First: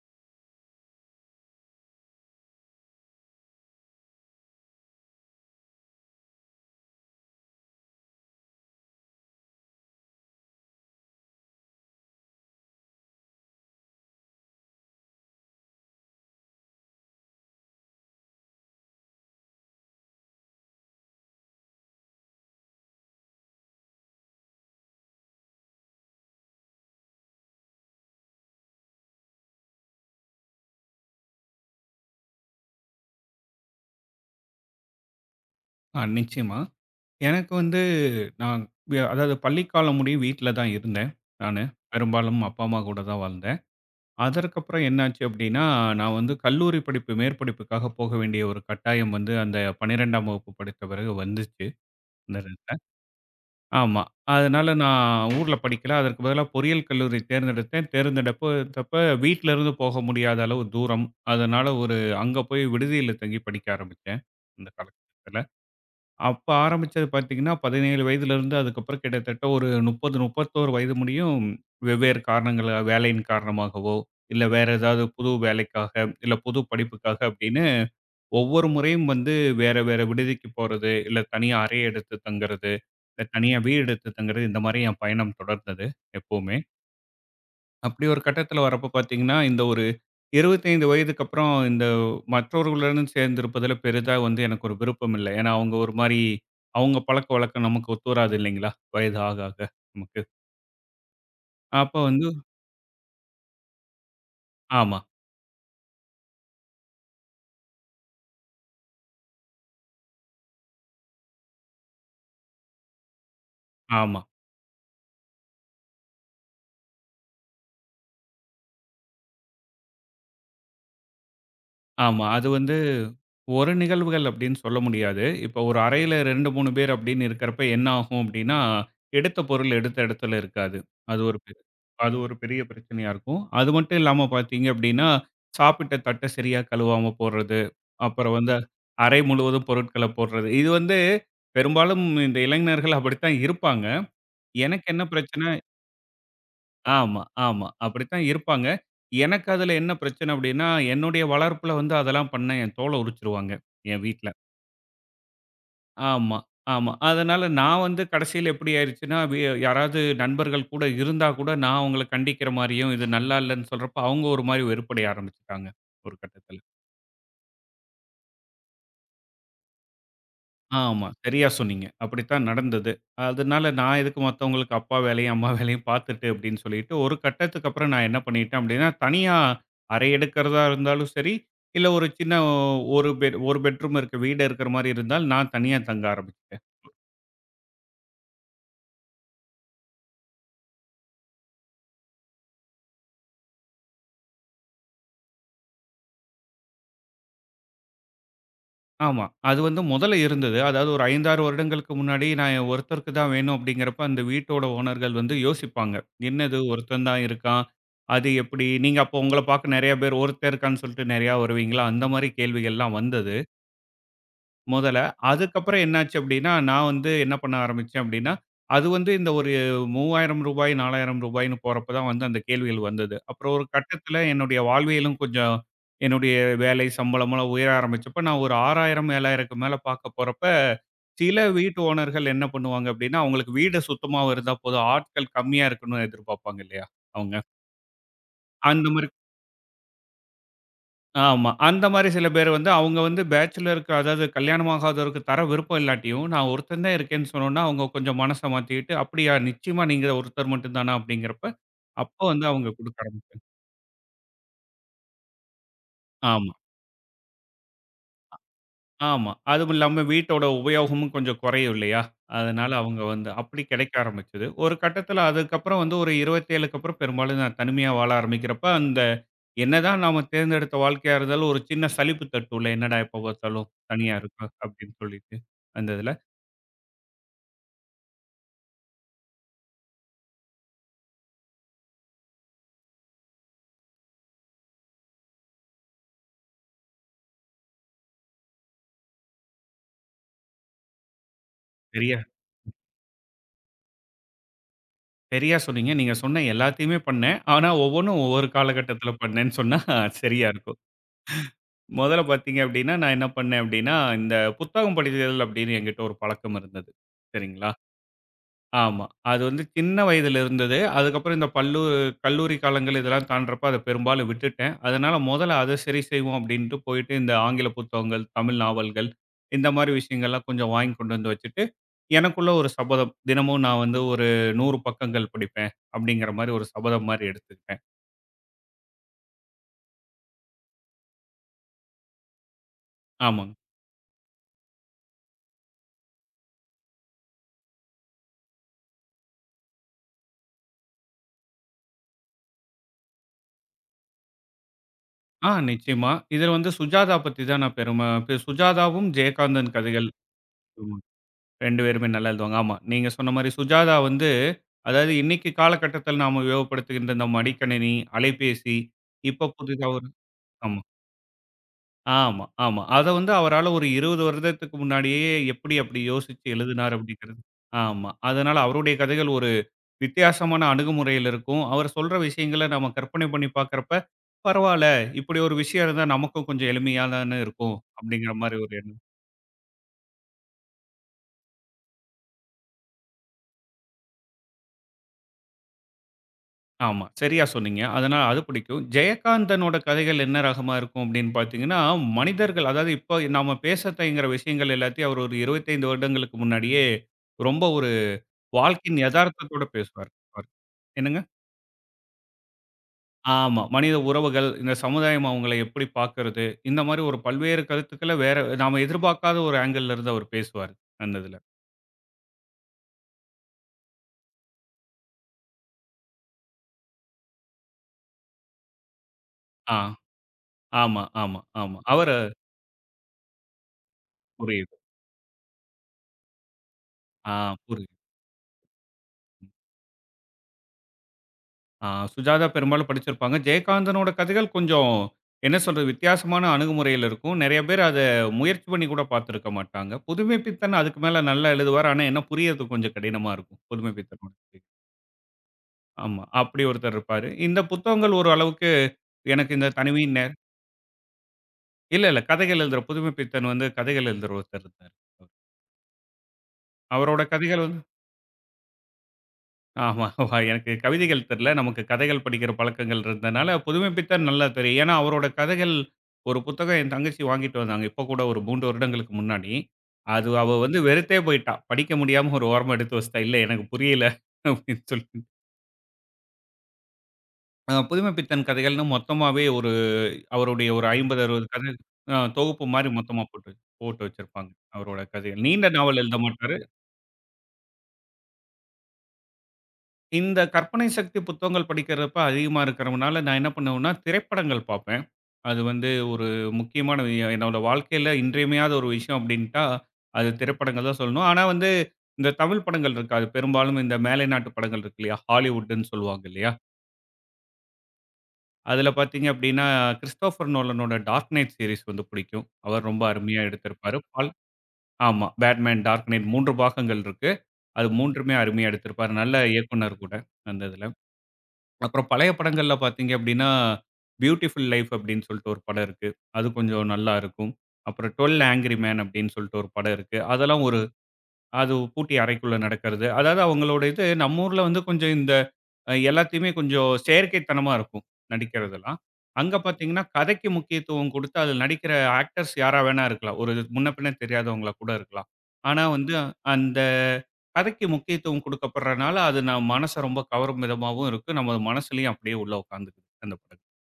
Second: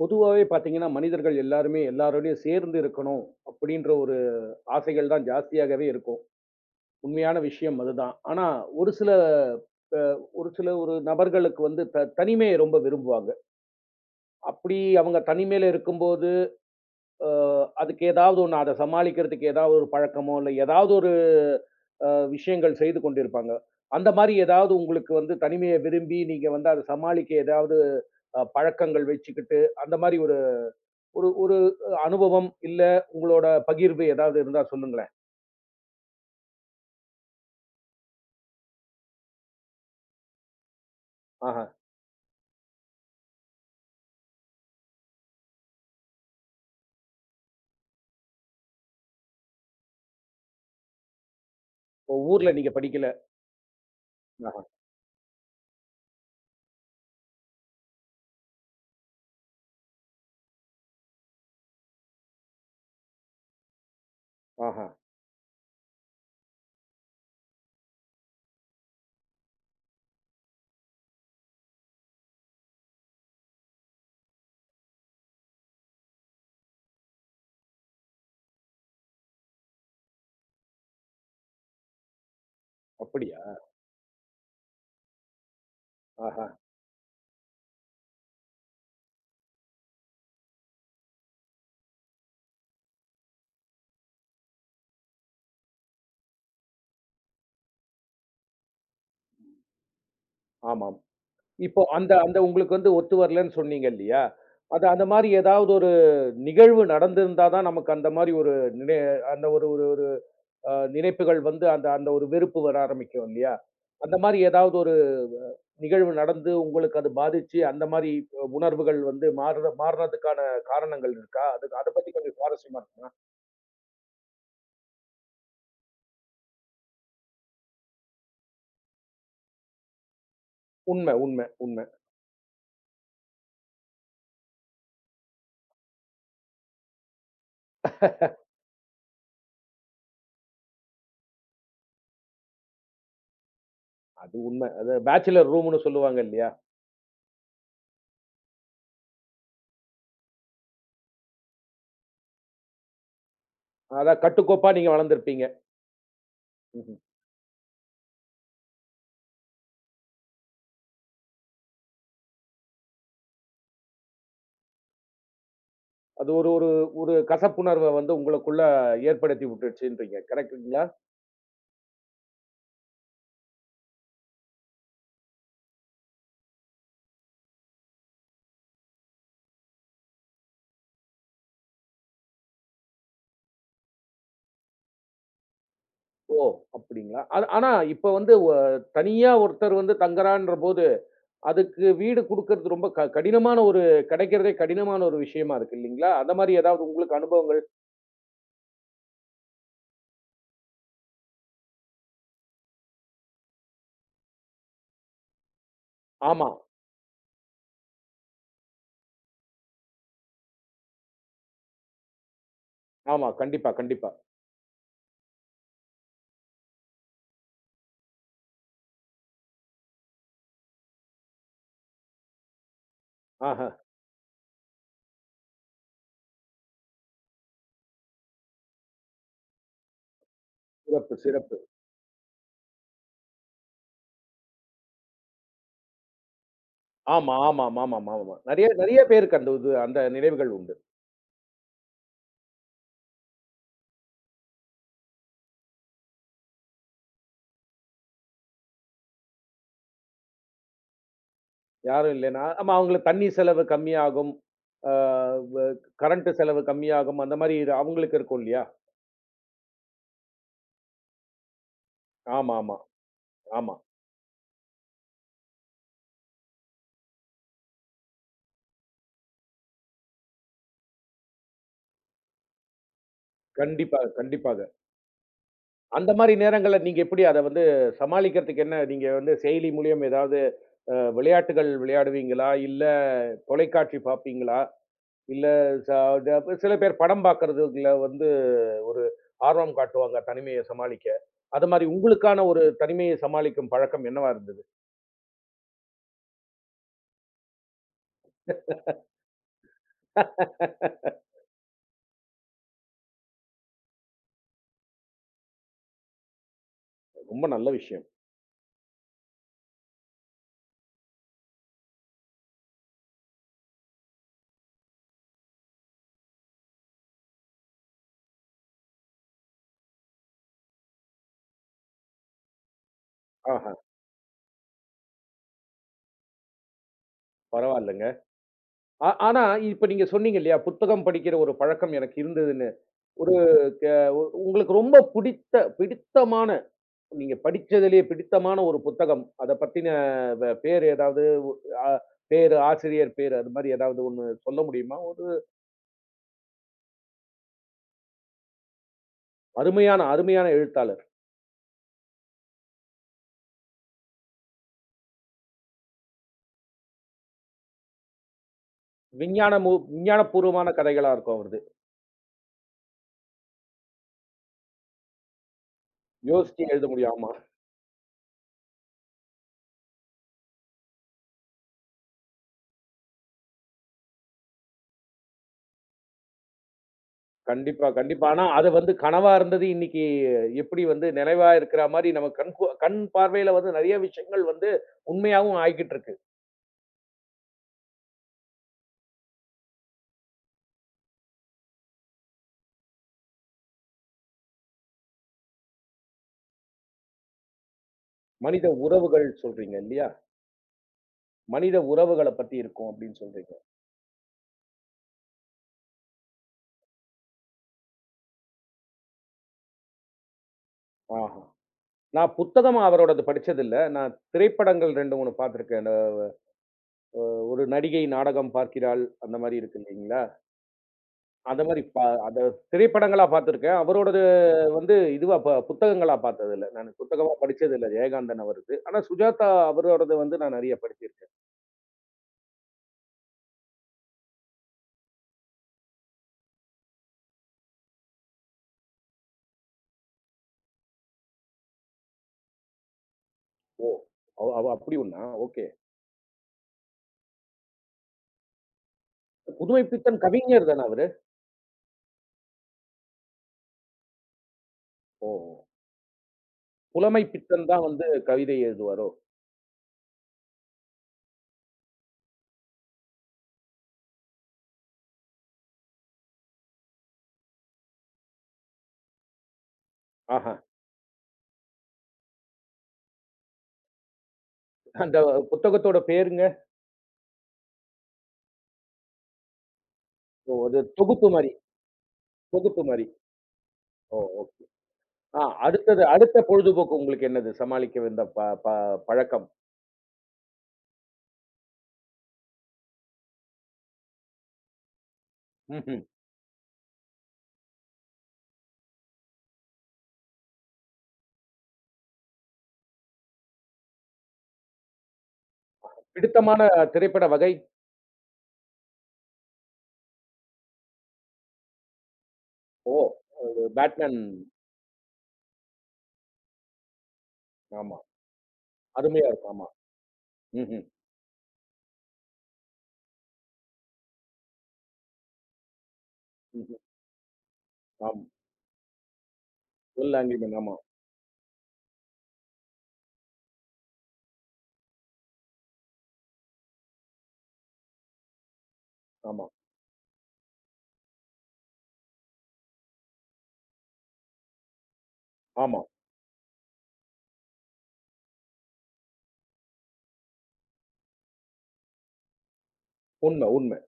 பொதுவாவே பார்த்தீங்கன்னா, மனிதர்கள் எல்லாருமே எல்லாரோடையும் சேர்ந்து இருக்கணும் அப்படின்ற ஒரு ஆசைகள் தான் ஜாஸ்தியாகவே இருக்கும். உண்மையான விஷயம் அதுதான். ஆனா, ஒரு சில அ ஒரு சில ஒரு நபர்களுக்கு வந்து தனிமையை ரொம்ப விரும்புவாங்க. அப்படி அவங்க தனிமையில இருக்கும்போது, அ அதுக்கு ஏதாவது ஒண்ணு அத சமாளிக்கிறதுக்கு ஏதாவது ஒரு பழக்கமோ, இல்ல ஏதாவது ஒரு அ விஷயங்கள் செய்து கொண்டிருப்பாங்க. அந்த மாரி ஏதாவது உங்களுக்கு வந்து தனிமையை விரும்பி, நீங்க வந்து அத சமாளிக்க ஏதாவது பழக்கங்கள் வச்சுக்கிட்டு, அந்த மாரி ஒரு ஒரு ஒரு அனுபவம், இல்ல உங்களோட பகிர்வு ஏதாவது இருந்தா சொல்லுங்களேன்? நிச்சயமா. எனக்கு வந்து நான் அதாவது பள்ளிக்காலம் முடிய வீட்ல தான் இருந்தேன் நானு. ஆஹா. பெரும்பாலும் அப்பா, அம்மா கூட தான் வாழ்ந்தேன். அதற்கப்புறம் என்னாச்சு அப்டின்னா, நான் வந்து கல்லூரி படிப்பு மேற்படிப்புக்காக போக வேண்டிய ஒரு கட்டாயம் வந்து அந்த 12ஆம் வகுப்பு படித்த பிறகு வந்துச்சு. இப்போ அந்த ஊர்ல நீங்க நேரத்துல. படிக்கல. ஆமா. ஆஹா, அதனால நான் ஊர்ல படிக்கல. அதற்கு பதிலா பொறியியல் கல்லூரி தேர்ந்தெடுத்தேன். தேர்ந்தெடுப்பதப்ப வீட்லருந்து போக முடியாத அளவு தூரம். அதனால ஒரு அங்க போய் விடுதியில தங்கி படிக்க ஆரம்பிச்சேன். அந்த ஆஹா. காலகட்டத்துல. அப்ப ஆரம்பிச்சது பார்த்தீங்கன்னா, 17 வயதிலிருந்து அதுக்கப்புறம் கிட்டத்தட்ட ஒரு 30, 31 வயது முடியும் வெவ்வேறு காரணங்களா வேலையின் காரணமாகவோ, இல்ல வேற ஏதாவது புது வேலைக்காக, இல்ல புது படிப்புக்காக அப்படின்னு ஒவ்வொரு முறையும் வந்து வேற வேற விடுதிக்கு போறது, இல்ல தனியா அறை எடுத்து தங்குறது, இல்ல அப்படியா? தனியா வீடு எடுத்து தங்குறது இந்த மாரி என் பயணம் தொடர்ந்தது ஆஹா. எப்பவுமே. அப்படி ஒரு கட்டத்தில வரப்ப பார்த்தீங்கன்னா, இந்த ஒரு 25 வயதுக்கு அப்புறம் இந்த மற்றவர்களுடன் சேர்ந்திருப்பதில பெரிதா வந்து எனக்கு ஒரு விருப்பம் இல்ல. ஏன்னா, அவங்க ஒரு மாரி அவங்க பழக்கவழக்கம் நமக்கு ஒத்து வராது இல்லைங்களா? வயது ஆக ஆக நமக்கு. ஆமாம். இப்போ அப்ப அந்த வந்து அந்த உங்களுக்கு வந்து ஒத்து வரலன்னு சொன்னீங்க இல்லையா? அது ஆமா, அந்த மாரி ஏதாவது ஒரு நிகழ்வு நடந்திருந்தா தான் நமக்கு அந்த மாரி ஒரு நினை அந்த ஒரு ஒரு ஒரு நினைப்புகள் வந்து அந்த அந்த ஒரு வெறுப்பு வர ஆரம்பிக்கும் இல்லையா? அந்த ஆமா. மாரி ஏதாவது ஒரு அ நிகழ்வு நடந்து உங்களுக்கு அது பாதிச்சு, அந்த மாரி உணர்வுகள் வந்து மாறுறதுக்கான காரணங்கள் இருக்கா? அது அத பத்தி ஆமா. கொஞ்சம் அது வந்து சுவாரஸ்யமா இருக்குமே! ஒரு நிகழ்வுகள் அப்படின்னு சொல்ல முடியாது. இப்போ ஒரு அறையில 2, 3 பேர் அப்படின்னு இருக்கிறப்ப என்ன ஆகும் அப்படின்னா, எடுத்த பொருள் எடுத்த இடத்துல இருக்காது. உண்ம, அது ஒரு உண்ம, பெ உண்ம. அது ஒரு பெரிய பிரச்சனையா இருக்கும். அது மட்டும் இல்லாம பார்த்தீங்க அப்படின்னா, சாப்பிட்ட தட்ட சரியா கழுவாம போடுறது, அப்புறம் வந்து அறை முழுவதும் பொருட்கள போடுறது. இது வந்து பெரும்பாலும் இந்த இளைஞர்கள் அப்படித்தான் இருப்பாங்க. அது உண்ம. எனக்கு அது என்ன பிரச்சனை பேச்சுலர் ரூம்ன்னு சொல்லுவாங்க இல்லையா? ஆமா, ஆமா. அப்படித்தான் இருப்பாங்க. எனக்கு அதுல என்ன பிரச்சனை அப்படின்னா, என்னுடைய வளர்ப்புல வந்து அதெல்லாம் பண்ணா என் தோல உரிச்சுருவாங்க, என் அதான் வீட்ல. கட்டுக்கோப்பா நீங்க வளர்ந்திருப்பீங்க. ஆமா, ஆமா. ம்ஹ்ம். அதனால நான் வந்து கடைசியில எப்படி ஆயிருச்சுன்னா, வி யாராவது நண்பர்கள் கூட இருந்தா கூட, நான் அவங்கள கண்டிக்கிற மாரியும், இது நல்லா இல்லன்னு சொல்றப்ப, அவங்க ஒரு மாரி வெறுப்படைய ஆரம்பிச்சுட்டாங்க, ஒரு அது ஒரு கட்டத்துல. ஒரு ஒரு கசப்புணர்வ வந்து உங்களுக்குள்ள ஏற்படுத்தி விட்டுருச்சுன்றீங்க. கரெக்ட்டுங்களா? ஆமா. சரியா சொன்னீங்க. அப்படித்தான் நடந்தது. அதனால நான் எதுக்கு மத்தவங்களுக்கு அப்பா வேலையும், அம்மா வேலையும் பார்த்துட்டு அப்படின்னு சொல்லிட்டு, ஒரு கட்டத்துக்கு அப்புறம் நான் என்ன பண்ணிட்டேன் அப்படின்னா, தனியா அறை எடுக்கிறதா இருந்தாலும் சரி, இல்ல ஒரு சின்ன ஒரு பெட்ரூம் இருக்க வீடு இருக்கிற மாரி இருந்தால், நான் தனியா தங்க ஆரம்பிச்சேன். அப்படிங்களா? ஆனா ஆனா இப்ப வந்து தனியா ஒருத்தர் வந்து தங்குறான்றபோது, அதுக்கு வீடு குடுக்குறது ரொம்ப கடினமான ஒரு கிடைக்கிறதே கடினமான ஒரு விஷயமா இருக்கு இல்லீங்களா? அந்த மாரி ஏதாவது உங்களுக்கு அனுபவங்கள் ஆமா. அது வந்து முதல்ல இருந்தது. அதாவது ஒரு 5, 6 வருடங்களுக்கு முன்னாடி நான் ஒருத்தருக்கு தான் வேணும் அப்படிங்கிறப்ப, அந்த வீட்டோட ஓனர்கள் வந்து யோசிப்பாங்க. என்ன ஆமா, இது ஒருத்தன் தான் இருக்கான். அது எப்படி? நீங்க அப்போ உங்கள பார்க்க நெறைய பேர் ஒருத்தன் இருக்கான்னு சொல்லிட்டு நெறையா வருவீங்களா? அந்த மாரி கேள்விகள்லாம் ஆமா. வந்தது. கண்டிப்பா, கண்டிப்பா. முதல்ல. அதுக்கப்புறம் என்னாச்சு அப்படின்னா, நான் வந்து என்ன பண்ண ஆரம்பிச்சேன் அப்படின்னா, அது வந்து இந்த ஒரு ரூ. 3,000 ரூ. 4,000ன்னு போறப்ப தான் வந்து அந்த கேள்விகள் வந்தது. அப்புறம் ஒரு ஆஹ. கட்டத்தில என்னுடைய வாழ்வியலும் கொஞ்சம் என்னுடைய வேலை சம்பளம்லாம் உயர ஆரம்பிச்சப்ப, நான் ஒரு 6,000 7,000க்கு மேல பார்க்க போறப்ப, சிறப்பு, சில சிறப்பு. வீட்டு ஓனர்கள் என்ன பண்ணுவாங்க அப்படின்னா, அவங்களுக்கு வீடு சுத்தமாவும் இருந்தா போதும், ஆட்கள் கம்மியா இருக்கணும்னு எதிர்பார்ப்பாங்க இல்லையா ஆமா, அவங்க. ஆமாமாமாமாமா. நெறைய அந்த நெறைய மாரி பேருக்கு அந்த இது அந்த நினைவுகள் உண்டு. ஆமா. அந்த மாரி சில பேர் வந்து அவங்க வந்து பேச்சுலருக்கு அதாவது கல்யாணம் ஆகாதவருக்கு தர விருப்பம் இல்லாட்டியும், நான் ஒருத்தன் தான் இருக்கேன்னு சொன்னோன்னா, அவங்க கொஞ்சம் மனச மாத்திக்கிட்டு, "அப்படியா நிச்சயமா நீங்க ஒருத்தர் மட்டும் தானா?" அப்படிங்கிறப்ப, யாரும் அப்போ இல்லைன்னா, வந்து அவங்க ஆமா குடுக்க அவங்களுக்கு தண்ணீ ஆரம்பிச்சாங்க. செலவு கம்மியாகும். ஆ வ கரண்ட் ஆமா. செலவு கம்மியாகும். அந்த மாரி இது அவங்களுக்கு இருக்கும் இல்லையா? ஆமா. அதுவும் இல்லாம வீட்டோட உபயோகமும் கொஞ்சம் குறையும் இல்லையா? ஆமா, அதனால ஆமா, அவங்க வந்து அப்படி ஆமா. கிடைக்க ஆரம்பிச்சது. ஒரு கட்டத்தில அதுக்கப்புறம் வந்து ஒரு 27க்கு அப்புறம் பெரும்பாலும் நான் தனிமையா வாழ ஆரம்பிக்கிறப்ப, அந்த என்னதான் நாம தேர்ந்தெடுத்த வாழ்க்கையா இருந்தாலும், ஒரு சின்ன சலிப்பு தட்டும்ல. என்னடா எப்ப பார்த்தாலும் கண்டிப்பாக, தனியா இருக்கோம் கண்டிப்பாக. அப்படின்னு சொல்லிட்டு, அந்த அந்த இதுல. மாரி நேரங்கள்ல நீங்க எப்படி அத வந்து சமாளிக்கிறதுக்கு என்ன நீங்க வந்து செயலி மூலியம் ஏதாவது விளையாட்டுகள் விளையாடுவீங்களா? இல்ல தொலைக்காட்சி பார்ப்பீங்களா? இல்ல ச த சில பேர் படம் பார்க்கறதுல வந்து ஒரு ஆர்வம் காட்டுவாங்க, தனிமைய சமாளிக்க. அது மாரி சரியா உங்களுக்கான ஒரு தனிமையை சமாளிக்கும் பழக்கம் என்னவா இருந்தது? சரியா சொன்னீங்க. நீங்க சொன்ன எல்லாத்தையுமே பண்ணேன். ஆனா ஒவ்வொன்னும் ஒவ்வொரு காலகட்டத்தில பண்ணேன்னு சொன்னா சரியா இருக்கும். முதல்ல பார்த்தீங்க அப்படின்னா, நான் என்ன பண்ணேன் அப்படின்னா, இந்த புத்தகம் படிக்கிறது அப்படின்னு என்கிட்ட ஒரு பழக்கம் இருந்தது. ரொம்ப நல்ல சரிங்களா? விஷயம். ஆமா. அது வந்து சின்ன வயதில இருந்தது. அதுக்கப்புறம் இந்த கல்லூரி காலங்கள் இதெல்லாம் தாண்டுறப்ப அத பெரும்பாலும் விட்டுட்டேன். அதனால முதல்ல அத சரி செய்வோம் அப்டின்ட்டு போயிட்டு இந்த ஆங்கில புத்தகங்கள், தமிழ் நாவல்கள் இந்த மாரி விஷயங்கள்லாம் கொஞ்சம் வாங்கி கொண்டு வந்து வச்சுட்டு, எனக்குள்ள ஒரு சபதம். தினமும் ஆஹா, நான் வந்து ஒரு 100 பக்கங்கள் படிப்பேன் அப்டிங்கிற மாரி ஒரு சபதம் மாரி எடுத்துக்கிட்டேன். பரவால்லங்க. ஆ ஆனா, இப்ப நீங்க சொன்னீங்க இல்லையா, புத்தகம் படிக்கிற ஒரு பழக்கம் எனக்கு இருந்ததுன்னு. ஒரு ஆமாங்க. கே உங்களுக்கு ரொம்ப பிடித்தமான, நீங்க படிச்சதிலேயே பிடித்தமான ஒரு புத்தகம். அத பத்தின பேர் ஏதாவது ஒ அ பேரு, ஆசிரியர் பேரு அது மாரி ஏதாவது ஒண்ணு சொல்ல முடியுமா? ஒரு நிச்சயமா. இதில வந்து சுஜாதா பத்தி தான் நான் பெரும சுஜாதாவும் ஜெயகாந்தன் அருமையான, கதைகள். அருமையான எழுத்தாளர். 2 பேருமே நல்லா எழுதுவாங்க. ஆமா. நீங்க சொன்ன மாரி சுஜாதா வந்து, அதாவது இன்னைக்கு காலகட்டத்தில நாம உபயோகப்படுத்துகின்ற இந்த மடிக்கணினி, அலைபேசி, இப்ப புதிதா ஒரு விஞ்ஞானபூர்வமான ஆமா, கதைகளா இருக்கும் அவரது. ஆமா. அத வந்து அவரால ஒரு 20 வருடத்துக்கு முன்னாடியே எப்படி அப்படி யோசிச்சு யோசிச்சு எழுத எழுதினார் முடியும். ஆமா. அப்படிங்கிறது ஆமா. அதனால அவருடைய கதைகள் ஒரு வித்தியாசமான அணுகுமுறையில இருக்கும். அவர் சொல்ற விஷயங்கள நம்ம கற்பனை பண்ணி பார்க்கிறப்ப, பரவால்ல, இப்படி ஒரு விஷயம் இருந்தா நமக்கும் கொஞ்சம் எளிமையா தான இருக்கும் கண்டிப்பா, கண்டிப்பா. அப்படிங்கிற ஆனா, மாரி அது ஒரு வந்து எண்ணம். கனவா இருந்தது இன்னைக்கு எப்படி வந்து நினைவா இருக்கிற மாரி நம்ம கண் பார்வையில வந்து நெறைய விஷயங்கள் வந்து உண்மையாவும் ஆயிக்கிட்டு இருக்கு. ஆமா. சரியா சொன்னீங்க. அதனால அது பிடிக்கும். ஜெயகாந்தனோட கதைகள் என்ன ரகமா இருக்கும் அப்படின்னு பார்த்தீங்கன்னா, மனிதர்கள் அதாவது இப்போ நாம பேச தயங்குற விஷயங்கள் எல்லாத்தையும் அவர் ஒரு 25 வருடங்களுக்கு முன்னாடியே ரொம்ப ஒரு மனித வாழ்க்கையின் உறவுகள் யதார்த்தத்தோட சொல்றீங்க இல்லையா? பேசுவார். அவர். என்னங்க? மனித உறவுகள பத்தி இருக்கும் அப்படின்னு சொல்றீங்க. ஆமா. மனித உறவுகள், இந்த சமுதாயம் அவங்கள எப்படி பார்க்கிறது, இந்த மாரி ஒரு பல்வேறு கருத்துக்கள வேற நாம எதிர்பார்க்காத ஒரு ஆங்கிள்ல இருந்து அவர் பேசுவாரு. அந்த இதுல. ஆஹா. நான் புத்தகமா அவரோடது படிச்சதில்ல. நான் திரைப்படங்கள் 2, 3 பார்த்துருக்கேன். அந்த ஒரு நடிகை நாடகம் பார்க்கிறாள், அந்த மாரி ஆ. இருக்கு இல்லீங்களா? ஆமா, ஆமா, ஆமா, அந்த ஆமா. மாரி பா அவர அத திரைப்படங்களா பார்த்துருக்கேன். அவரோடது புரியுது. வந்து இதுவா ப புத்தகங்களா பார்த்ததில்ல. நான் புத்தகமா ஆ படிச்சதில்ல புரியுது. ஜெயகாந்தன் அவரது. ஆனா சுஜாதா அவரோடது வந்து நான் நெறைய படிச்சிருக்கேன். சுஜாதா பெரும்பாலும் படிச்சிருப்பாங்க. ஜெயகாந்தனோட கதைகள் கொஞ்சம் என்ன சொல்றது? வித்தியாசமான அணுகுமுறையில இருக்கும். நெறைய பேர் அத முயற்சி பண்ணி கூட பார்த்திருக்க மாட்டாங்க. புதுமைப்பித்தன் அதுக்கு மேல நல்லா எழுதுவாரு. ஆனா என்ன புரியறது கொஞ்சம் கடினமா இருக்கும். ஓ! புதுமைப்பித்தனோட அவ கதை. அவ அப்படி ஒண்ணா? ஓகே. ஆமா. அப்படி ஒருத்தர் இருப்பாரு. இந்த புத்தகங்கள் ஒரு அளவுக்கு எனக்கு இந்த தனிமையின் புதுமைப்பித்தன் நேர கவிஞர் தான அவரு? இல்ல. கதைகள் எழுதுற புதுமைப்பித்தன் வந்து கதைகள் எழுதுற ஒருத்தர் இருந்தாரு. ஓ! அவரோட கதைகள் புலமைப்பித்தன் வந்து தான் வந்து கவிதை எழுதுவாரோ? ஆமா. எனக்கு கவிதைகள் தெரியல. நமக்கு கதைகள் படிக்கிற பழக்கங்கள் இருந்தனால, புதுமைப்பித்தன் நல்லா தெரியும். ஏன்னா, அவரோட கதைகள் ஒரு புத்தகம் என் தங்கச்சி வாங்கிட்டு வந்தாங்க. இப்போ கூட ஒரு 3 வருடங்களுக்கு முன்னாடி. அது அவ ஆஹ. வந்து வெறுத்தே போயிட்டா. படிக்க முடியாம ஒரு ஓரமா எடுத்து வச்சுட்டா. "இல்ல எனக்கு புரியல" அப்படின்னு அந்த சொல்லிட்டு. புத்தகத்தோட பேருங்க? புதுமைப்பித்தன் கதைகள்னு மொத்தமாவே ஒரு ஓ! அவருடைய அது ஒரு 50, தொகுப்பு 60 மாரி, கதை தொகுப்பு தொகுப்பு மாரி மாரி. மொத்தமா போட்டு போட்டு ஓ! வச்சிருப்பாங்க. அவரோட கதைகள். ஆ நீண்ட நாவல் அடுத்தது எழுத அடுத்த மாட்டாரு. பொழுதுபோக்கு உங்களுக்கு என்னது? சமாளிக்க இந்த ப ப பழக்கம்? இந்த கற்பனை சக்தி புத்தகங்கள் படிக்கிறப்ப அதிகமா இருக்கிறதுனால, நான் என்ன பண்ணுவேன்னா, திரைப்படங்கள் பார்ப்பேன். அது வந்து ம்ஹ்ம். ஒரு முக்கியமான என்னோட வாழ்க்கையில இன்றியமையாத ஒரு விஷயம் அப்டின்ட்டா, அது திரைப்படங்கள் தான் சொல்லணும். ஆனா வந்து, இந்த தமிழ் படங்கள் இருக்காது. பெரும்பாலும் இந்த மேலை நாட்டு படங்கள் இருக்கு இல்லையா? ஹாலிவுட்ன்னு சொல்லுவாங்க இல்லையா? பிடித்தமான திரைப்பட வகை? அதில பார்த்தீங்க அப்டின்னா, கிறிஸ்டோபர் நோலனோட டார்க் நைட் சீரிஸ் வந்து பிடிக்கும். அவர் ஓ! ரொம்ப அருமையா எடுத்திருப்பாரு. பேட்மேன். ஆமா. பேட்மேன், டார்க் நைட் 3 பாகங்கள் இருக்கு. அது ஆமா. 3மே அருமையா எடுத்திருப்பாரு. அருமையா நல்ல இருக்கும். ஆமா. இயக்குனர் கூட, அந்த இதுல. ம்ஹ்ம். அப்புறம் பழைய படங்கள்ல பார்த்தீங்க அப்படின்னா, பியூட்டிஃபுல் லைஃப் அப்படின்னு சொல்லிட்டு ஒரு படம் இருக்கு. அது ம்ஹ்ம். கொஞ்சம் நல்லா இருக்கும். அப்புறம் ஆமா. 12 ஆங்ரி மேன் அப்படின்னு சொல்லிட்டு ஒரு படம் வில் இருக்கு. ஆங்கில்மேன். அதெல்லாம் ஆமா, ஒரு அது பூட்டி அறைக்குள்ள நடக்கிறது. அதாவது அவங்களோட இது நம்ம ஊர்ல வந்து கொஞ்சம் இந்த எல்லாத்தையுமே கொஞ்சம் செயற்கைத்தனமா இருக்கும், நடிக்கிறதெல்லாம். ஆமா, அங்க பார்த்தீங்கன்னா, கதைக்கு முக்கியத்துவம் குடுத்து அதில நடிக்கிற ஆக்டர்ஸ் யாரா வேணா இருக்கலாம். ஒரு முன்ன பின்ன தெரியாதவங்களா கூட இருக்கலாம். ஆனா ஆமா. வந்து அந்த கதைக்கு முக்கியத்துவம் குடுக்கப்படுறனால, அது நம்ம மனச ரொம்ப கவரும் விதமாவும் இருக்கு. நமது மனசுலயும் அப்படியே உள்ள உட்காந்துக்குது அந்த உண்ம, படம். உண்ம,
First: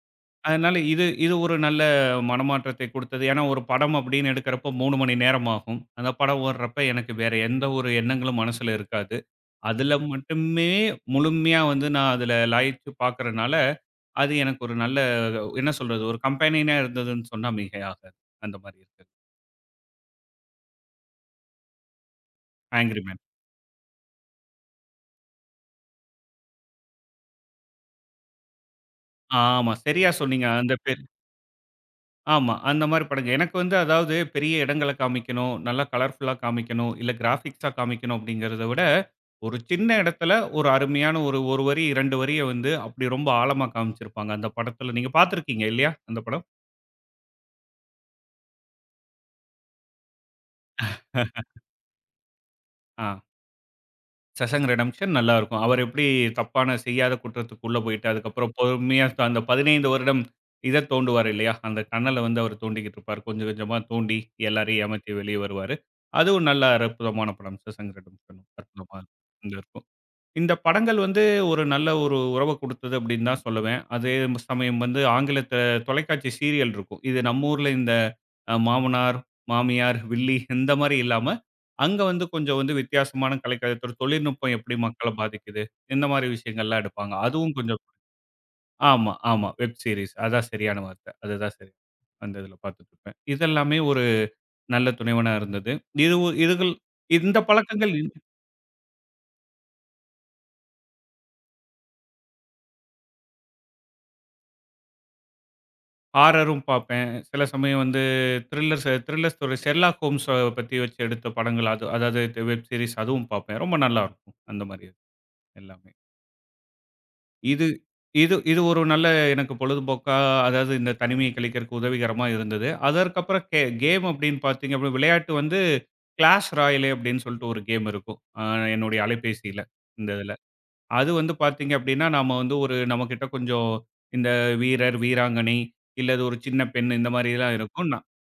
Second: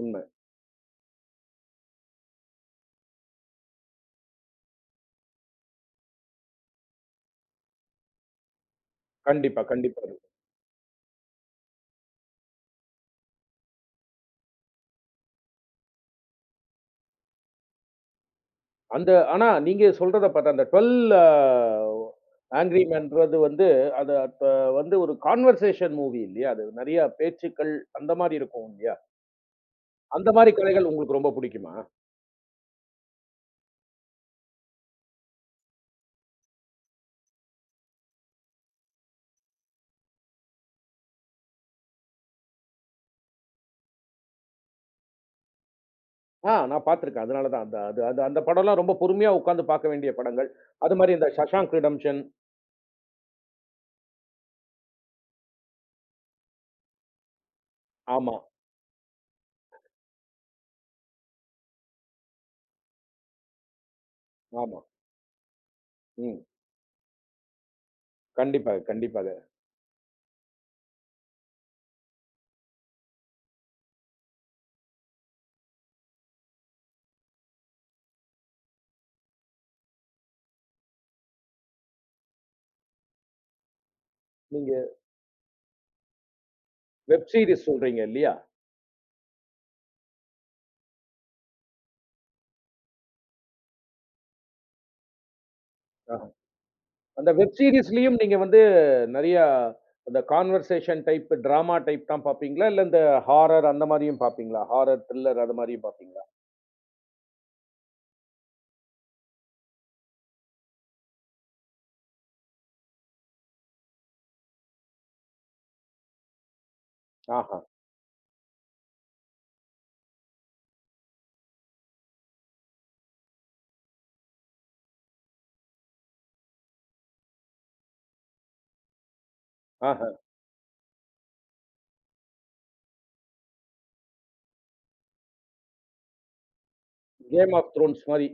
உண்ம. அதனால இது இது ஒரு நல்ல மனமாற்றத்தை குடுத்தது. ஏன்னா, ஒரு படம் அப்படின்னு எடுக்கிறப்போ 3 மணி நேரம் ஆகும். அந்த படம் ஓடுறப்ப எனக்கு வேற எந்த ஒரு எண்ணங்களும் மனசுல இருக்காது. கண்டிப்பா, அதுல கண்டிப்பா. இருக்கு. மட்டுமே முழுமையா வந்து நான் அதுல லயிச்சு பார்க்கறனால, அது எனக்கு ஒரு நல்ல என்ன சொல்றது? ஒரு கம்பெனியனா இருந்ததுன்னு சொன்னா மிகையாகாது. அந்த மாரி இருக்கு. அந்த ஆனா நீங்க சொல்றத பார்த்தா அந்த 12 ஆங்ரி ஆங்கிரி மேன். மேன்றது வந்து அது அப்ப வந்து ஒரு கான்வர்சேஷன் மூவி இல்லையா? அது நெறைய பேச்சுக்கள் அந்த மாரி இருக்கும் இல்லையா? ஆமா, சரியா அந்த சொன்னீங்க. மாரி அந்த கலைகள் பெ உங்களுக்கு ரொம்ப புடிக்குமா? ஆமா. அந்த மாரி படங்க. எனக்கு வந்து அதாவது பெரிய இடங்கள காமிக்கணும், நல்லா கலர்ஃபுல்லா காமிக்கணும், இல்ல கிராபிக்ஸா காமிக்கணும் அப்படிங்கிறத விட, ஒரு சின்ன இடத்துல ஒரு அருமையான ஒரு 1 வரி, 2 வரிய வந்து அப்படி ரொம்ப ஆழமா காமிச்சிருப்பாங்க. அந்த படத்துல நீங்க பார்த்திருக்கீங்க இல்லையா? அந்த படம்? ஆ நான் பார்த்துருக்கேன். அதனால தான். அந்த அது அது அந்த படம்லாம் ரொம்ப பொறுமையா உட்கார்ந்து பார்க்க வேண்டிய படங்கள். அது மாரி இந்த "ஷஷாங்க் ரிடெம்ப்ஷன்" ஆ. சசங் ரிடெம்ப்ஷன் நல்லாருக்கும். அவர் எப்படி தப்பான செய்யாத குற்றத்துக்கு உள்ள போயிட்டு, ஆமா, அதுக்கப்புறம் பொறுமையா த- அந்த 15 வருடம் இத தோண்டுவார் இல்லையா? அந்த டன்னல வந்து அவர் தோண்டிக்கிட்டு இருப்பார். கொஞ்சம் கொஞ்சமா தோண்டி ஆமா. எல்லாரையும் ஏமாத்தி வெளிய வருவாரு. ம். அதுவும் நல்ல அற்புதமான படம். Shawshank redemption. கண்டிப்பாக, அற்புதமா இருக்கும். கண்டிப்பாக. இந்த இருக்கும். இந்த படங்கள் வந்து ஒரு நல்ல ஒரு உறவ குடுத்தது அப்படின்னு தான் சொல்லுவேன். அதே சமயம் வந்து ஆங்கிலத்த தொலைக்காட்சி சீரியல் இருக்கும். இது நம்ம ஊர்ல இந்த மாமனார், மாமியார், வில்லி இந்த மாரி இல்லாம, அங்க வந்து கொஞ்சம் வந்து வித்தியாசமான கலைக்கதை தொழில்நுட்பம் எப்படி நீங்க மக்கள பாதிக்குது, இந்த மாரி விஷயங்கள்லாம் எடுப்பாங்க. வெப் அதுவும் சீரிஸ் கொஞ்சம் சொல்றீங்க இல்லையா? ஆமா, ஆமா. வெப் சீரிஸ் அதான் சரியான வார்த்தை. அதுதான் சரி. அந்த இதில பார்த்துட்டுருப்பேன். இதெல்லாமே ஒரு நல்ல துணைவனா இருந்தது. ஆஹ. இதுவு இதுகள் அந்த இந்த வெப் பழக்கங்கள் சீரிஸ்லயும் நீங்க வந்து நெறையா அந்த கான்வர்சேஷன் டைப், டிராமா டைப் தான் பார்ப்பீங்களா? இல்ல இந்த ஹாரர் அந்த மாரியும் பார்ப்பீங்களா? ஹாரர், த்ரில்லர் அது மாரியும் பார்ப்பீங்களா? ஹாரரும் பார்ப்பேன். சில சமயம் வந்து thrillers thriller story Sherlock Holmes பத்தி வச்சு எடுத்த படங்கள் அது அதாவது வெப் சீரிஸ் அதுவும் பார்ப்பேன். ரொம்ப நல்லாருக்கும். அந்த மாரி எல்லாமே. ஆஹா, இது இது இது ஒரு நல்ல எனக்கு பொழுதுபோக்கா அதாவது இந்த தனிமையை கழிக்கிறதுக்கு உதவிகரமா இருந்தது. அதற்கப்புறம் கேம் அப்படின்னு பார்த்தீங்க அப்படின்னா விளையாட்டு வந்து கிளாஷ் ராயலே அப்படின்னு சொல்லிட்டு ஒரு கேம் இருக்கும். என்னுடைய அலைபேசியில ஆஹா. இந்த இதில. அது வந்து பார்த்தீங்க அப்படின்னா நாம வந்து ஒரு நம்மகிட்ட கொஞ்சம் இந்த வீரர், வீராங்கனை இல்ல அது ஒரு சின்ன பெண் இந்த கேம் மாரிலாம் ஆஃப் இருக்கும். த்ரோன்ஸ் மாரி.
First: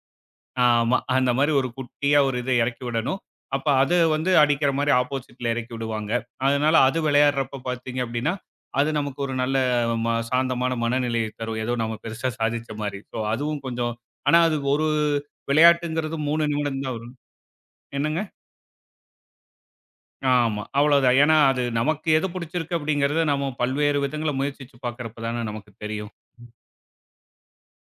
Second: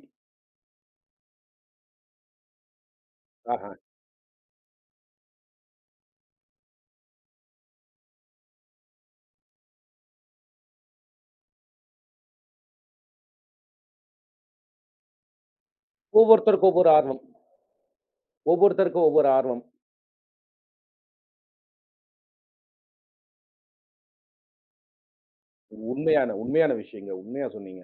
ஆமா. அந்த மாரி ஒரு குட்டியா ஒரு இத இறக்கி விடணும். அப்ப ஆஹா. அது வந்து அடிக்கிற மாரி ஆப்போசிட்ல இறக்கி விடுவாங்க. அதனால அது விளையாடுறப்ப பார்த்தீங்க அப்படின்னா, அது நமக்கு ஒரு நல்ல சாந்தமான மனநிலையை தரும். ஏதோ நம்ம பெருசா சாதிச்ச மாரி. ஸோ அதுவும் கொஞ்சம் ஆனா அது ஒரு விளையாட்டுங்கிறது 3 ஒவ்வொருத்தருக்கும் நிமிடம் ஒவ்வொரு தான் வரும். ஆர்வம். என்னங்க? ஒவ்வொருத்தருக்கும் ஒவ்வொரு ஆர்வம். ஆமா. அவ்வளோதான். ஏன்னா அது நமக்கு எது புடிச்சிருக்கு அப்படிங்கிறத நம்ம பல்வேறு விதங்கள்ல முயற்சிச்சு பார்க்கிறப்ப தானே நமக்கு தெரியும். உண்மையான உண்மையான விஷயங்க. உண்மையா சொன்னீங்க.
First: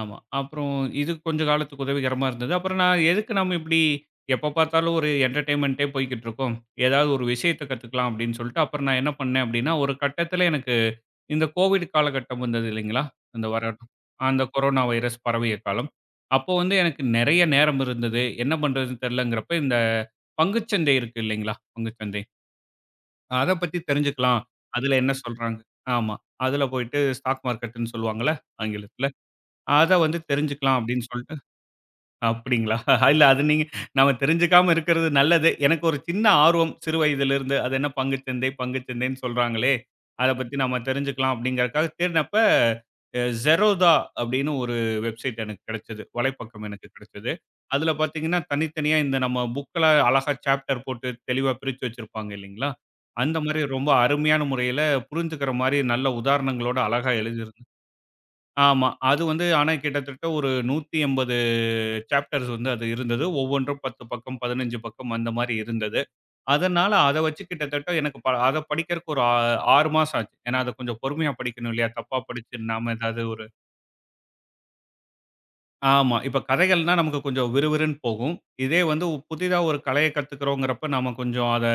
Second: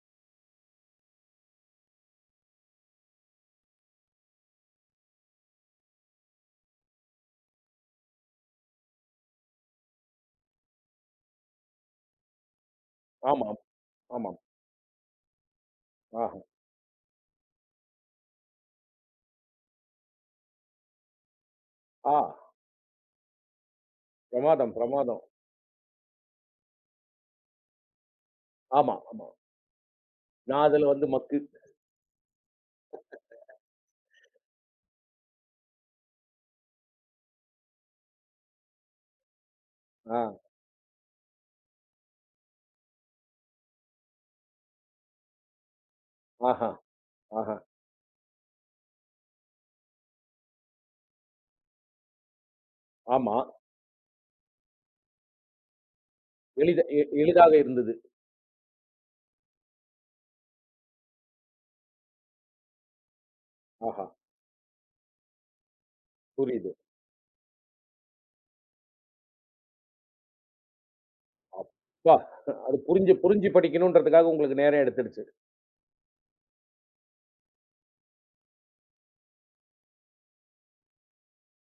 ஆமா. அப்புறம் இது கொஞ்ச காலத்துக்கு உதவிகரமா இருந்தது. அப்புறம் நான் எதுக்கு நம்ம இப்படி எப்ப பார்த்தாலும் ஒரு என்டர்டெயின்மென்ட்டே போய்க்கிட்டு இருக்கோம். ஏதாவது ஒரு விஷயத்த கத்துக்கலாம் அப்படின்னு சொல்லிட்டு, அப்புறம் நான் என்ன பண்ணேன் அப்படின்னா, ஒரு கட்டத்தில எனக்கு இந்த கோவிட் காலகட்டம் வந்தது இல்லைங்களா? அந்த ஆமாம், வரணும். ஆமாம். அந்த கொரோனா வைரஸ் பரவிய காலம். ஆஹா! அப்போ வந்து எனக்கு நெறைய நேரம் இருந்தது. என்ன பண்றதுன்னு தெரியலங்கிறப்ப, இந்த பங்குச்சந்தை இருக்கு இல்லைங்களா? ஆ பங்குச்சந்தை. அத பத்தி தெரிஞ்சுக்கலாம். பிரமாதம், அதுல என்ன பிரமாதம். சொல்றாங்க? ஆமா. அதுல போயிட்டு ஸ்டாக் மார்க்கெட்ன்னு சொல்லுவாங்கல்ல ஆமா, ஆங்கிலத்தில. ஆமா. அத வந்து நான் தெரிஞ்சுக்கலாம் அதுல அப்படின்னு வந்து சொல்லிட்டு மக்கு. அப்படிங்களா? இல்ல அது நீங்க நம்ம தெரிஞ்சுக்காம இருக்கிறது நல்லது. எனக்கு ஒரு சின்ன ஆர்வம் சிறு வயதிலிருந்து. அது என்ன பங்குச்சந்தை, பங்குச்சந்தைன்னு சொல்றாங்களே! ஆ, அத பத்தி நம்ம தெரிஞ்சுக்கலாம் அப்படிங்கிறக்காக தேடுனப்ப, Zerodha அப்படின்னு ஒரு வெப்சைட் எனக்கு கிடைச்சது. வலைப்பக்கம் ஆஹா, எனக்கு கிடைச்சது. ஆஹா. அதில பார்த்தீங்கன்னா, தனித்தனியா இந்த நம்ம புக்லாம் அழகா சாப்டர் போட்டு தெளிவா பிரிச்சு வச்சிருப்பாங்க இல்லைங்களா? ஆமா. அந்த மாரி ரொம்ப அருமையான முறையில புரிஞ்சுக்கிற மாரி நல்ல உதாரணங்களோட அழகா எளிதாக எழுதியிருந்தது. இருந்தது. ஆமா. அது வந்து ஆனா கிட்டத்தட்ட ஒரு 180 சாப்டர்ஸ் வந்து அது இருந்தது. ஒவ்வொன்றும் 10 ஆஹா! பக்கம், 15 பக்கம் அந்த மாரி இருந்தது. புரியுது. அதனால அத வச்சு கிட்டத்தட்ட எனக்கு அத படிக்கிறக்கு ஒரு 6 மாசம் ஆச்சு. ஏன்னா அத கொஞ்சம் பொறுமையா படிக்கணும் இல்லையா? அப்பா! தப்பா படிச்சு அது நாம புரிஞ்சு ஏதாவது ஒரு புரிஞ்சு படிக்கணுன்றதுக்காக உங்களுக்கு நேரம் எடுத்துருச்சு. ஆமா. இப்ப கதைகள்னா நமக்கு கொஞ்சம் விறுவிறுன்னு போகும். புதிதா ஒரு கலைய கத்துக்கிறோங்கிறப்ப நாம கொஞ்சம் அத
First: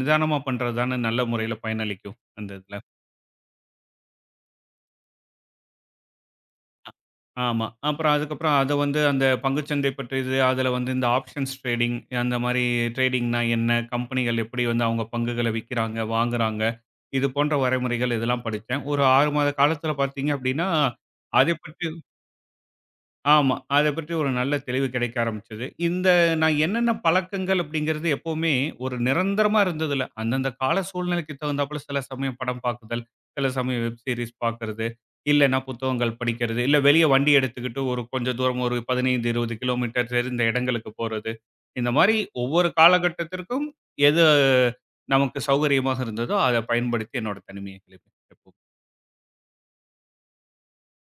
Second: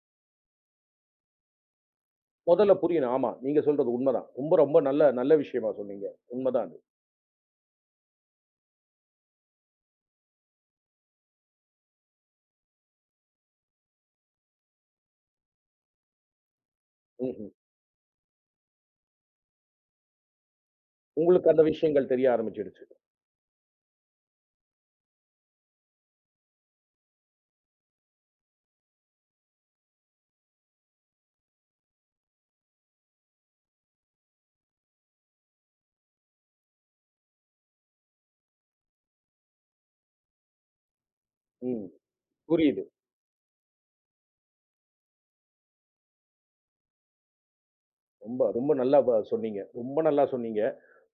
நிதானமா பண்றது தானே நல்ல முறையில பயனளிக்கும் அந்த மொதல்ல இதுல. புரியணும். ஆமா, நீங்க சொல்றது உண்மதான். ரொம்ப ரொம்ப நல்ல நல்ல விஷயமா சொன்னீங்க. உண்மதான் அது. ஆமா. அப்புறம் அதுக்கப்புறம் அத வந்து அந்த பங்குச்சந்தை பற்றியது, அதுல வந்து இந்த ஆப்ஷன்ஸ் ட்ரேடிங் அந்த மாரி ட்ரேடிங்னா என்ன? கம்பெனிகள் எப்படி வந்து அவங்க பங்குகள விக்கிறாங்க, வாங்குறாங்க? இது ம்ஹ்ம். போன்ற வரைமுறைகள் இதெல்லாம் படிச்சேன். ஒரு 6 மாத காலத்துல பார்த்தீங்க அப்படின்னா, உங்களுக்கு அதை அந்த பற்றி விஷயங்கள் தெரிய ஆரம்பிச்சுடுச்சு. ஆமா. அத பற்றி ஒரு நல்ல தெளிவு கிடைக்க ஆரம்பிச்சது. இந்த நான் என்னென்ன பழக்கங்கள் அப்படிங்கிறது எப்பவுமே ஒரு நிரந்தரமா இருந்தது இல்ல. அந்தந்த கால சூழ்நிலைக்கு தகுந்தாப்புல சில சமயம் படம் பார்க்குதல், சில சமயம் வெப் சீரிஸ் பார்க்கறது, இல்லன்னா புத்தகங்கள் படிக்கிறது, இல்ல வெளிய வண்டி எடுத்துக்கிட்டு ஒரு கொஞ்சம் தூரம் ஒரு 15, 20 கிலோமீட்டர் தெரிந்த இடங்களுக்கு போறது. ம். இந்த மாரி ஒவ்வொரு புரியுது. காலகட்டத்திற்கும் எது நமக்கு சௌகரியமாக இருந்ததோ, அத பயன்படுத்தி என்னோட தனிமையை கழிப்பேன் ரொம்ப எப்பவும். ரொம்ப நல்லா சொன்னீங்க. ரொம்ப நல்லா சொன்னீங்க.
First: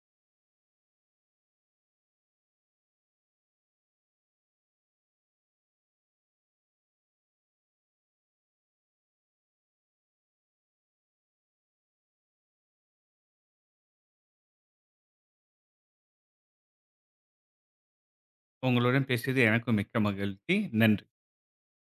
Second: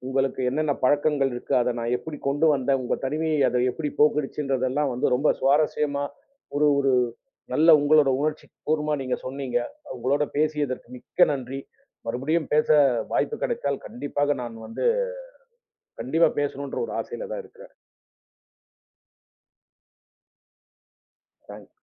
உங்களுக்கு என்னென்ன பழக்கங்கள் இருக்கு? அத நான் எப்படி கொண்டு வந்தேன்? உங்க தனிமையை அத எப்படி போக்குனுச்சுன்றதெல்லாம் வந்து ரொம்ப சுவாரஸ்யமா, ஒரு ஒரு நல்ல உங்களோட உணர்ச்சி பூர்வமா நீங்க சொன்னீங்க. உங்களோட பேசியதற்கு மிக்க நன்றி. மறுபடியும் பேச வாய்ப்பு கிடைத்தால் கண்டிப்பாக நான் வந்து கண்டிப்பா பேசணுன்ற ஒரு ஆசையில தான் இருக்கிறேன். உங்களுடன் பேசியது எனக்கும் மிக்க மகிழ்ச்சி. நன்றி. தேங்க்ஸ்.